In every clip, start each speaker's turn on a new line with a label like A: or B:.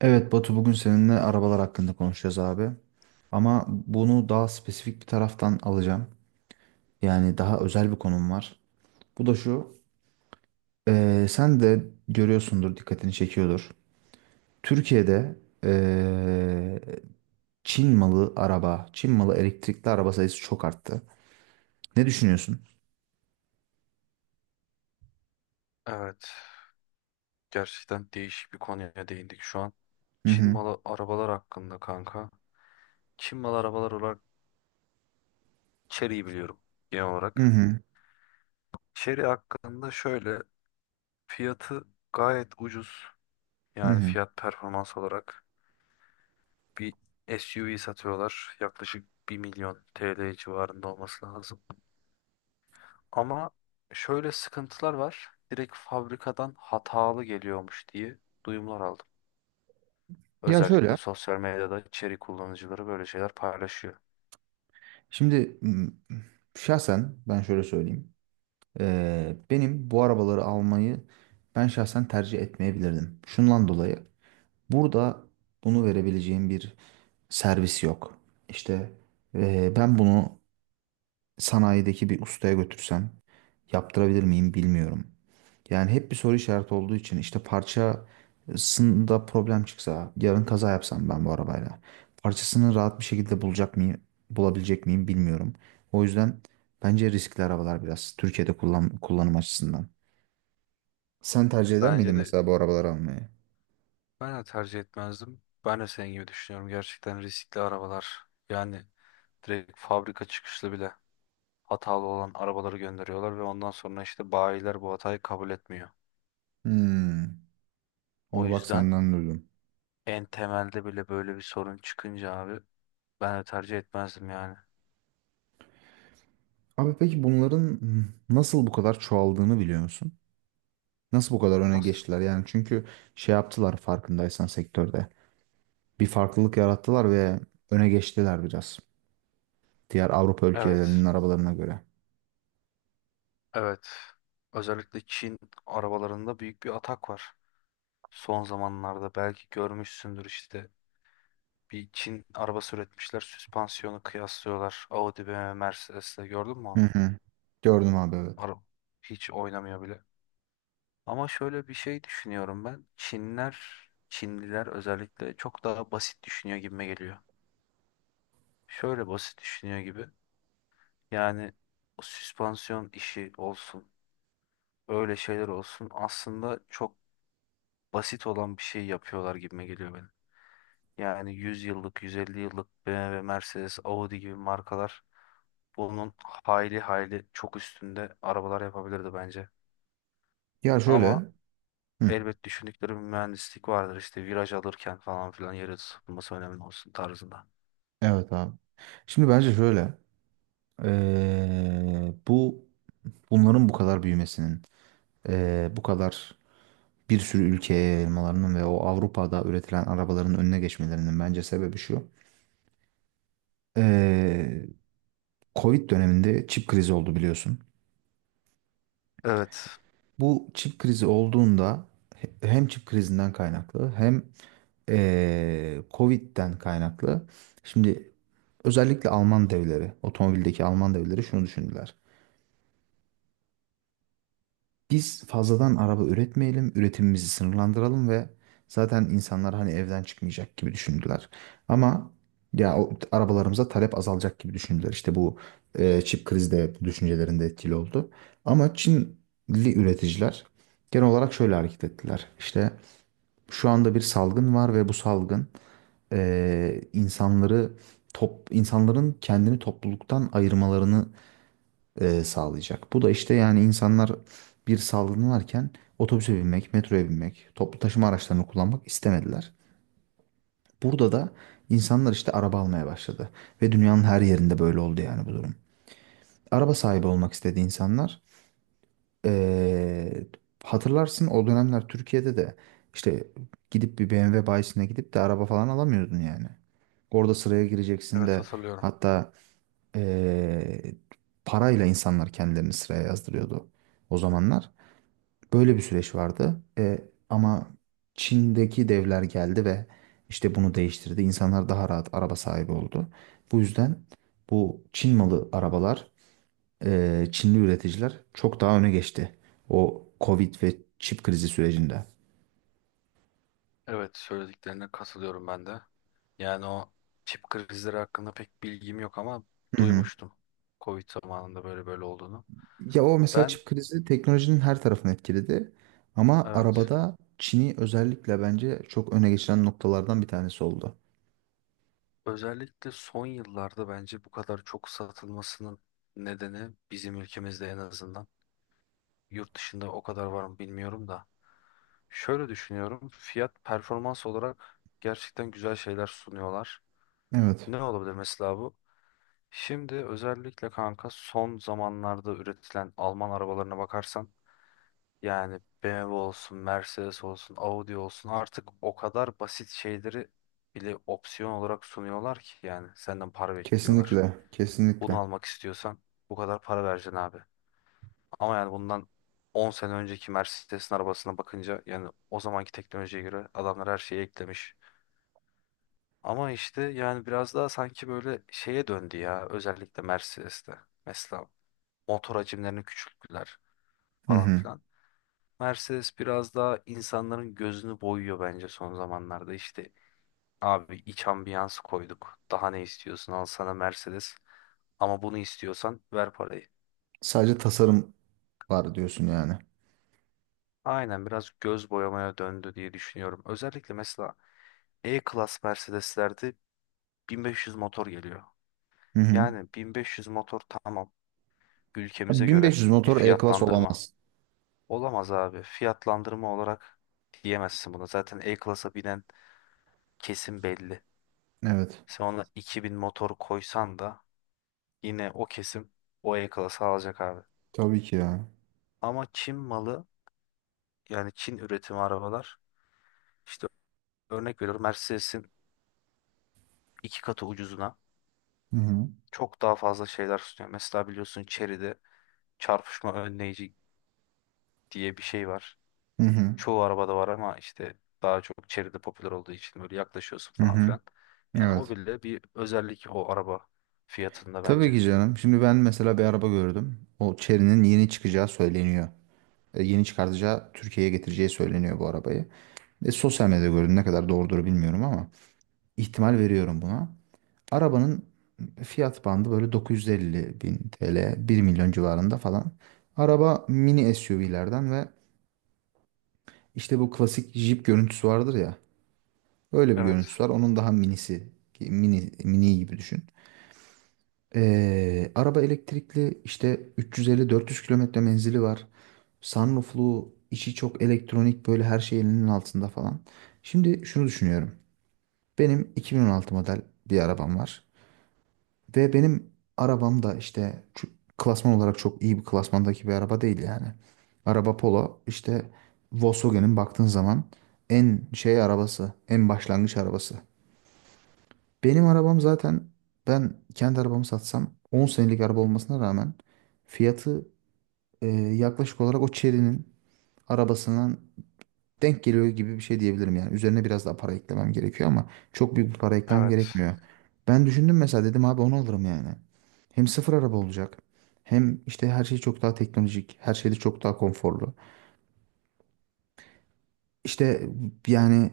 A: Evet Batu bugün seninle arabalar hakkında konuşacağız abi. Ama bunu daha spesifik bir taraftan alacağım. Yani daha özel bir konum var. Bu da şu. Sen de görüyorsundur, dikkatini çekiyordur. Türkiye'de eee, Çin malı araba, Çin malı elektrikli araba sayısı çok arttı. Ne düşünüyorsun?
B: Evet, gerçekten değişik bir konuya değindik şu an.
A: Hı
B: Çin
A: hı.
B: malı arabalar hakkında kanka. Çin malı arabalar olarak Chery'yi biliyorum genel
A: Hı
B: olarak.
A: hı.
B: Chery hakkında şöyle fiyatı gayet ucuz.
A: Hı
B: Yani
A: hı.
B: fiyat performans olarak bir SUV satıyorlar. Yaklaşık 1.000.000 TL civarında olması lazım. Ama şöyle sıkıntılar var. Direkt fabrikadan hatalı geliyormuş diye duyumlar aldım.
A: Ya şöyle.
B: Özellikle sosyal medyada Chery kullanıcıları böyle şeyler paylaşıyor.
A: Şimdi şahsen ben şöyle söyleyeyim. Benim bu arabaları almayı ben şahsen tercih etmeyebilirdim. Şundan dolayı burada bunu verebileceğim bir servis yok. İşte ben bunu sanayideki bir ustaya götürsem yaptırabilir miyim bilmiyorum. Yani hep bir soru işareti olduğu için işte parçasında problem çıksa yarın kaza yapsam ben bu arabayla parçasını rahat bir şekilde bulacak mıyım, bulabilecek miyim bilmiyorum. O yüzden bence riskli arabalar biraz Türkiye'de kullanım açısından. Sen tercih eder miydin
B: Bence de
A: mesela bu arabaları almayı?
B: ben de tercih etmezdim. Ben de senin gibi düşünüyorum. Gerçekten riskli arabalar. Yani direkt fabrika çıkışlı bile hatalı olan arabaları gönderiyorlar ve ondan sonra işte bayiler bu hatayı kabul etmiyor.
A: Hmm,
B: O
A: onu bak
B: yüzden
A: senden duydum.
B: en temelde bile böyle bir sorun çıkınca abi ben de tercih etmezdim yani.
A: Abi peki bunların nasıl bu kadar çoğaldığını biliyor musun? Nasıl bu kadar öne
B: Nasıl?
A: geçtiler? Yani çünkü şey yaptılar farkındaysan sektörde. Bir farklılık yarattılar ve öne geçtiler biraz. Diğer Avrupa
B: Evet.
A: ülkelerinin arabalarına göre.
B: Evet. Özellikle Çin arabalarında büyük bir atak var. Son zamanlarda belki görmüşsündür işte bir Çin arabası üretmişler. Süspansiyonu kıyaslıyorlar. Audi, BMW, Mercedes'le gördün mü
A: Hı
B: onu?
A: hı. Gördüm abi, evet.
B: Araba hiç oynamıyor bile. Ama şöyle bir şey düşünüyorum ben. Çinliler özellikle çok daha basit düşünüyor gibime geliyor. Şöyle basit düşünüyor gibi. Yani o süspansiyon işi olsun, öyle şeyler olsun aslında çok basit olan bir şey yapıyorlar gibime geliyor benim. Yani 100 yıllık, 150 yıllık BMW, Mercedes, Audi gibi markalar bunun hayli hayli çok üstünde arabalar yapabilirdi bence.
A: Ya şöyle.
B: Ama
A: Hı.
B: elbet düşündükleri bir mühendislik vardır işte viraj alırken falan filan yere tutulması önemli olsun tarzında.
A: Evet abi. Şimdi bence şöyle. Bu bunların bu kadar büyümesinin, bu kadar bir sürü ülkeye yayılmalarının ve o Avrupa'da üretilen arabaların önüne geçmelerinin bence sebebi şu. Ee, Covid döneminde çip krizi oldu biliyorsun.
B: Evet,
A: Bu çip krizi olduğunda hem çip krizinden kaynaklı hem Covid'den kaynaklı. Şimdi özellikle Alman devleri, otomobildeki Alman devleri şunu düşündüler. Biz fazladan araba üretmeyelim, üretimimizi sınırlandıralım ve zaten insanlar hani evden çıkmayacak gibi düşündüler. Ama ya o arabalarımıza talep azalacak gibi düşündüler. İşte bu çip krizi de bu düşüncelerinde etkili oldu. Ama Çinli üreticiler genel olarak şöyle hareket ettiler. İşte şu anda bir salgın var ve bu salgın insanları insanların kendini topluluktan ayırmalarını sağlayacak. Bu da işte yani insanlar bir salgınlarken otobüse binmek, metroya binmek, toplu taşıma araçlarını kullanmak istemediler. Burada da insanlar işte araba almaya başladı. Ve dünyanın her yerinde böyle oldu yani bu durum. Araba sahibi olmak istedi insanlar. Ee, hatırlarsın o dönemler Türkiye'de de işte gidip bir BMW bayisine gidip de araba falan alamıyordun yani. Orada sıraya gireceksin
B: evet,
A: de
B: hatırlıyorum.
A: hatta ee, parayla insanlar kendilerini sıraya yazdırıyordu o zamanlar. Böyle bir süreç vardı. Ama Çin'deki devler geldi ve işte bunu değiştirdi. İnsanlar daha rahat araba sahibi oldu. Bu yüzden bu Çin malı arabalar, Çinli üreticiler çok daha öne geçti. O Covid ve çip krizi sürecinde.
B: Evet, söylediklerine katılıyorum ben de. Yani o çip krizleri hakkında pek bilgim yok ama
A: Hı hı.
B: duymuştum. Covid zamanında böyle böyle olduğunu.
A: Ya o mesela
B: Ben
A: çip krizi teknolojinin her tarafını etkiledi. Ama
B: evet.
A: arabada Çin'i özellikle bence çok öne geçiren noktalardan bir tanesi oldu.
B: Özellikle son yıllarda bence bu kadar çok satılmasının nedeni bizim ülkemizde en azından. Yurt dışında o kadar var mı bilmiyorum da. Şöyle düşünüyorum. Fiyat performans olarak gerçekten güzel şeyler sunuyorlar.
A: Evet,
B: Ne olabilir mesela bu? Şimdi özellikle kanka son zamanlarda üretilen Alman arabalarına bakarsan yani BMW olsun, Mercedes olsun, Audi olsun artık o kadar basit şeyleri bile opsiyon olarak sunuyorlar ki yani senden para bekliyorlar.
A: kesinlikle,
B: Bunu
A: kesinlikle.
B: almak istiyorsan bu kadar para vereceksin abi. Ama yani bundan 10 sene önceki Mercedes'in arabasına bakınca yani o zamanki teknolojiye göre adamlar her şeyi eklemiş. Ama işte yani biraz daha sanki böyle şeye döndü ya özellikle Mercedes'te. Mesela motor hacimlerini küçülttüler
A: Hı
B: falan
A: hı.
B: filan. Mercedes biraz daha insanların gözünü boyuyor bence son zamanlarda. İşte abi iç ambiyans koyduk. Daha ne istiyorsun? Al sana Mercedes. Ama bunu istiyorsan ver parayı.
A: Sadece tasarım var diyorsun yani.
B: Aynen, biraz göz boyamaya döndü diye düşünüyorum. Özellikle mesela E-Class Mercedes'lerde 1500 motor geliyor.
A: Hı hı.
B: Yani 1500 motor tamam,
A: Ya
B: ülkemize göre
A: 1500
B: bir
A: motor E-Class
B: fiyatlandırma.
A: olamaz.
B: Olamaz abi. Fiyatlandırma olarak diyemezsin buna. Zaten E-Class'a binen kesim belli.
A: Evet.
B: Sen ona 2000 motor koysan da yine o kesim o E-Class'ı alacak abi.
A: Tabii ki ya.
B: Ama Çin malı, yani Çin üretimi arabalar işte örnek veriyorum Mercedes'in iki katı ucuzuna
A: Hı hı.
B: çok daha fazla şeyler sunuyor. Mesela biliyorsun Chery'de çarpışma önleyici diye bir şey var.
A: Hı hı.
B: Çoğu arabada var ama işte daha çok Chery'de popüler olduğu için böyle yaklaşıyorsun
A: Hı
B: falan
A: hı.
B: filan. Yani o
A: Evet.
B: bile bir özellik o araba fiyatında
A: Tabii
B: bence.
A: ki canım. Şimdi ben mesela bir araba gördüm. O Chery'nin yeni çıkacağı söyleniyor. Yeni çıkartacağı Türkiye'ye getireceği söyleniyor bu arabayı. Sosyal medyada gördüm. Ne kadar doğrudur bilmiyorum ama ihtimal veriyorum buna. Arabanın fiyat bandı böyle 950 bin TL, 1 milyon civarında falan. Araba mini SUV'lerden ve işte bu klasik Jeep görüntüsü vardır ya. Öyle bir
B: Evet,
A: görüntüsü var. Onun daha minisi, mini, mini gibi düşün. Araba elektrikli işte 350-400 kilometre menzili var. Sunrooflu, içi çok elektronik böyle her şey elinin altında falan. Şimdi şunu düşünüyorum. Benim 2016 model bir arabam var. Ve benim arabam da işte şu klasman olarak çok iyi bir klasmandaki bir araba değil yani. Araba Polo işte Volkswagen'in baktığın zaman en şey arabası, en başlangıç arabası. Benim arabam zaten ben kendi arabamı satsam 10 senelik araba olmasına rağmen fiyatı yaklaşık olarak o Chery'nin arabasından denk geliyor gibi bir şey diyebilirim yani. Üzerine biraz daha para eklemem gerekiyor ama çok büyük bir para eklemem
B: evet.
A: gerekmiyor. Ben düşündüm mesela dedim abi onu alırım yani. Hem sıfır araba olacak. Hem işte her şey çok daha teknolojik. Her şey de çok daha konforlu. İşte yani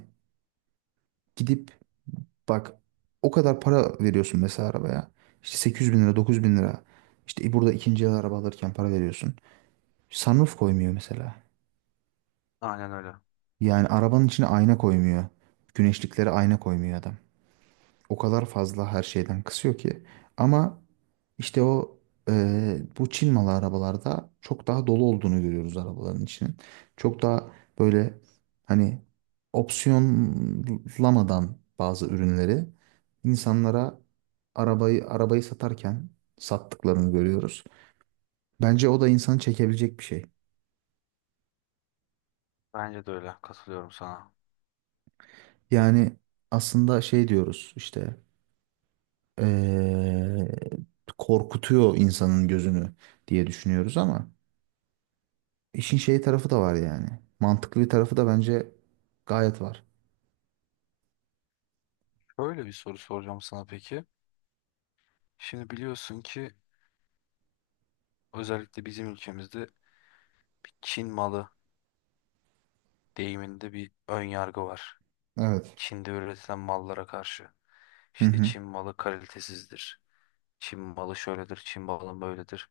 A: gidip bak, o kadar para veriyorsun mesela arabaya. İşte 800 bin lira, 900 bin lira. İşte burada ikinci el araba alırken para veriyorsun. Sunroof koymuyor mesela.
B: Aynen öyle.
A: Yani arabanın içine ayna koymuyor. Güneşliklere ayna koymuyor adam. O kadar fazla her şeyden kısıyor ki. Ama işte o bu Çin malı arabalarda çok daha dolu olduğunu görüyoruz arabaların içinin. Çok daha böyle hani opsiyonlamadan bazı ürünleri insanlara arabayı satarken sattıklarını görüyoruz. Bence o da insanı çekebilecek bir şey.
B: Bence de öyle. Katılıyorum sana.
A: Yani aslında şey diyoruz işte eee, korkutuyor insanın gözünü diye düşünüyoruz ama İşin şey tarafı da var yani. Mantıklı bir tarafı da bence gayet var.
B: Böyle bir soru soracağım sana peki. Şimdi biliyorsun ki özellikle bizim ülkemizde bir Çin malı deyiminde bir ön yargı var.
A: Evet.
B: Çin'de üretilen mallara karşı.
A: Hı
B: İşte
A: hı.
B: Çin malı kalitesizdir. Çin malı şöyledir, Çin malı böyledir.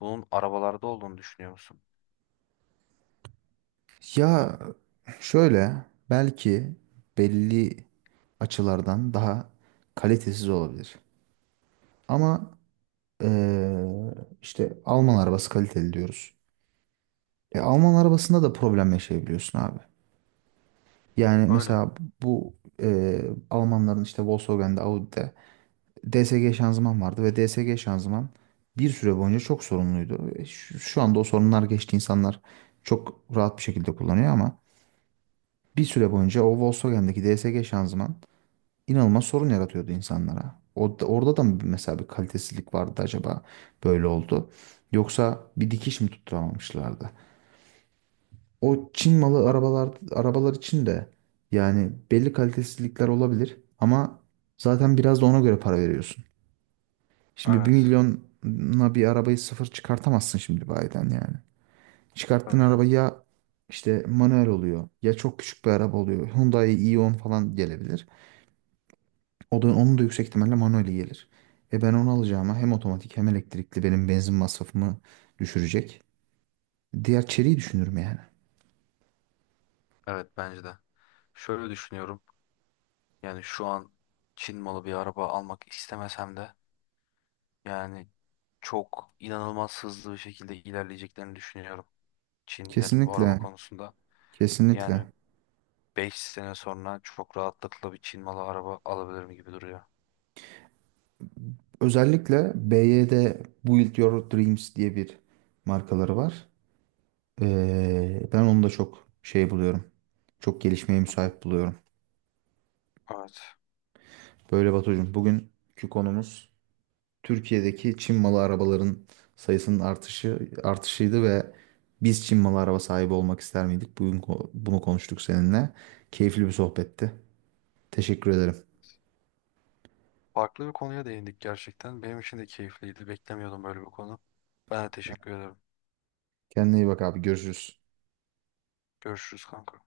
B: Bunun arabalarda olduğunu düşünüyor musun?
A: Ya şöyle belki belli açılardan daha kalitesiz olabilir. Ama eee, işte Alman arabası kaliteli diyoruz. Alman arabasında da problem yaşayabiliyorsun abi. Yani
B: Öyle.
A: mesela bu Almanların işte Volkswagen'de, Audi'de DSG şanzıman vardı ve DSG şanzıman bir süre boyunca çok sorunluydu. Şu anda o sorunlar geçti. İnsanlar çok rahat bir şekilde kullanıyor ama bir süre boyunca o Volkswagen'deki DSG şanzıman inanılmaz sorun yaratıyordu insanlara. Orada da mı mesela bir kalitesizlik vardı acaba böyle oldu? Yoksa bir dikiş mi tutturamamışlardı? O Çin malı
B: A-
A: arabalar için de yani belli kalitesizlikler olabilir ama zaten biraz da ona göre para veriyorsun. Şimdi bir
B: Evet.
A: milyona bir arabayı sıfır çıkartamazsın şimdi bayiden yani. Çıkarttığın
B: Tabii
A: araba
B: canım.
A: ya işte manuel oluyor ya çok küçük bir araba oluyor. Hyundai i10 falan gelebilir. O da, onun da yüksek ihtimalle manueli gelir. Ben onu alacağıma hem otomatik hem elektrikli benim benzin masrafımı düşürecek. Diğer çeliği düşünürüm yani.
B: Evet, bence de. Şöyle düşünüyorum. Yani şu an Çin malı bir araba almak istemesem de yani çok inanılmaz hızlı bir şekilde ilerleyeceklerini düşünüyorum. Çinlilerin bu araba
A: Kesinlikle.
B: konusunda. Yani
A: Kesinlikle.
B: 5 sene sonra çok rahatlıkla bir Çin malı araba alabilirim gibi duruyor.
A: Özellikle BYD Build Your Dreams diye bir markaları var. Ben onu da çok şey buluyorum. Çok gelişmeye
B: Hı hı.
A: müsait buluyorum.
B: Evet.
A: Böyle Batucuğum, bugünkü konumuz Türkiye'deki Çin malı arabaların sayısının artışıydı ve biz Çin malı araba sahibi olmak ister miydik? Bugün bunu konuştuk seninle. Keyifli bir sohbetti. Teşekkür ederim.
B: Farklı bir konuya değindik gerçekten. Benim için de keyifliydi. Beklemiyordum böyle bir konu. Ben de teşekkür ederim.
A: Kendine iyi bak abi. Görüşürüz.
B: Görüşürüz kanka.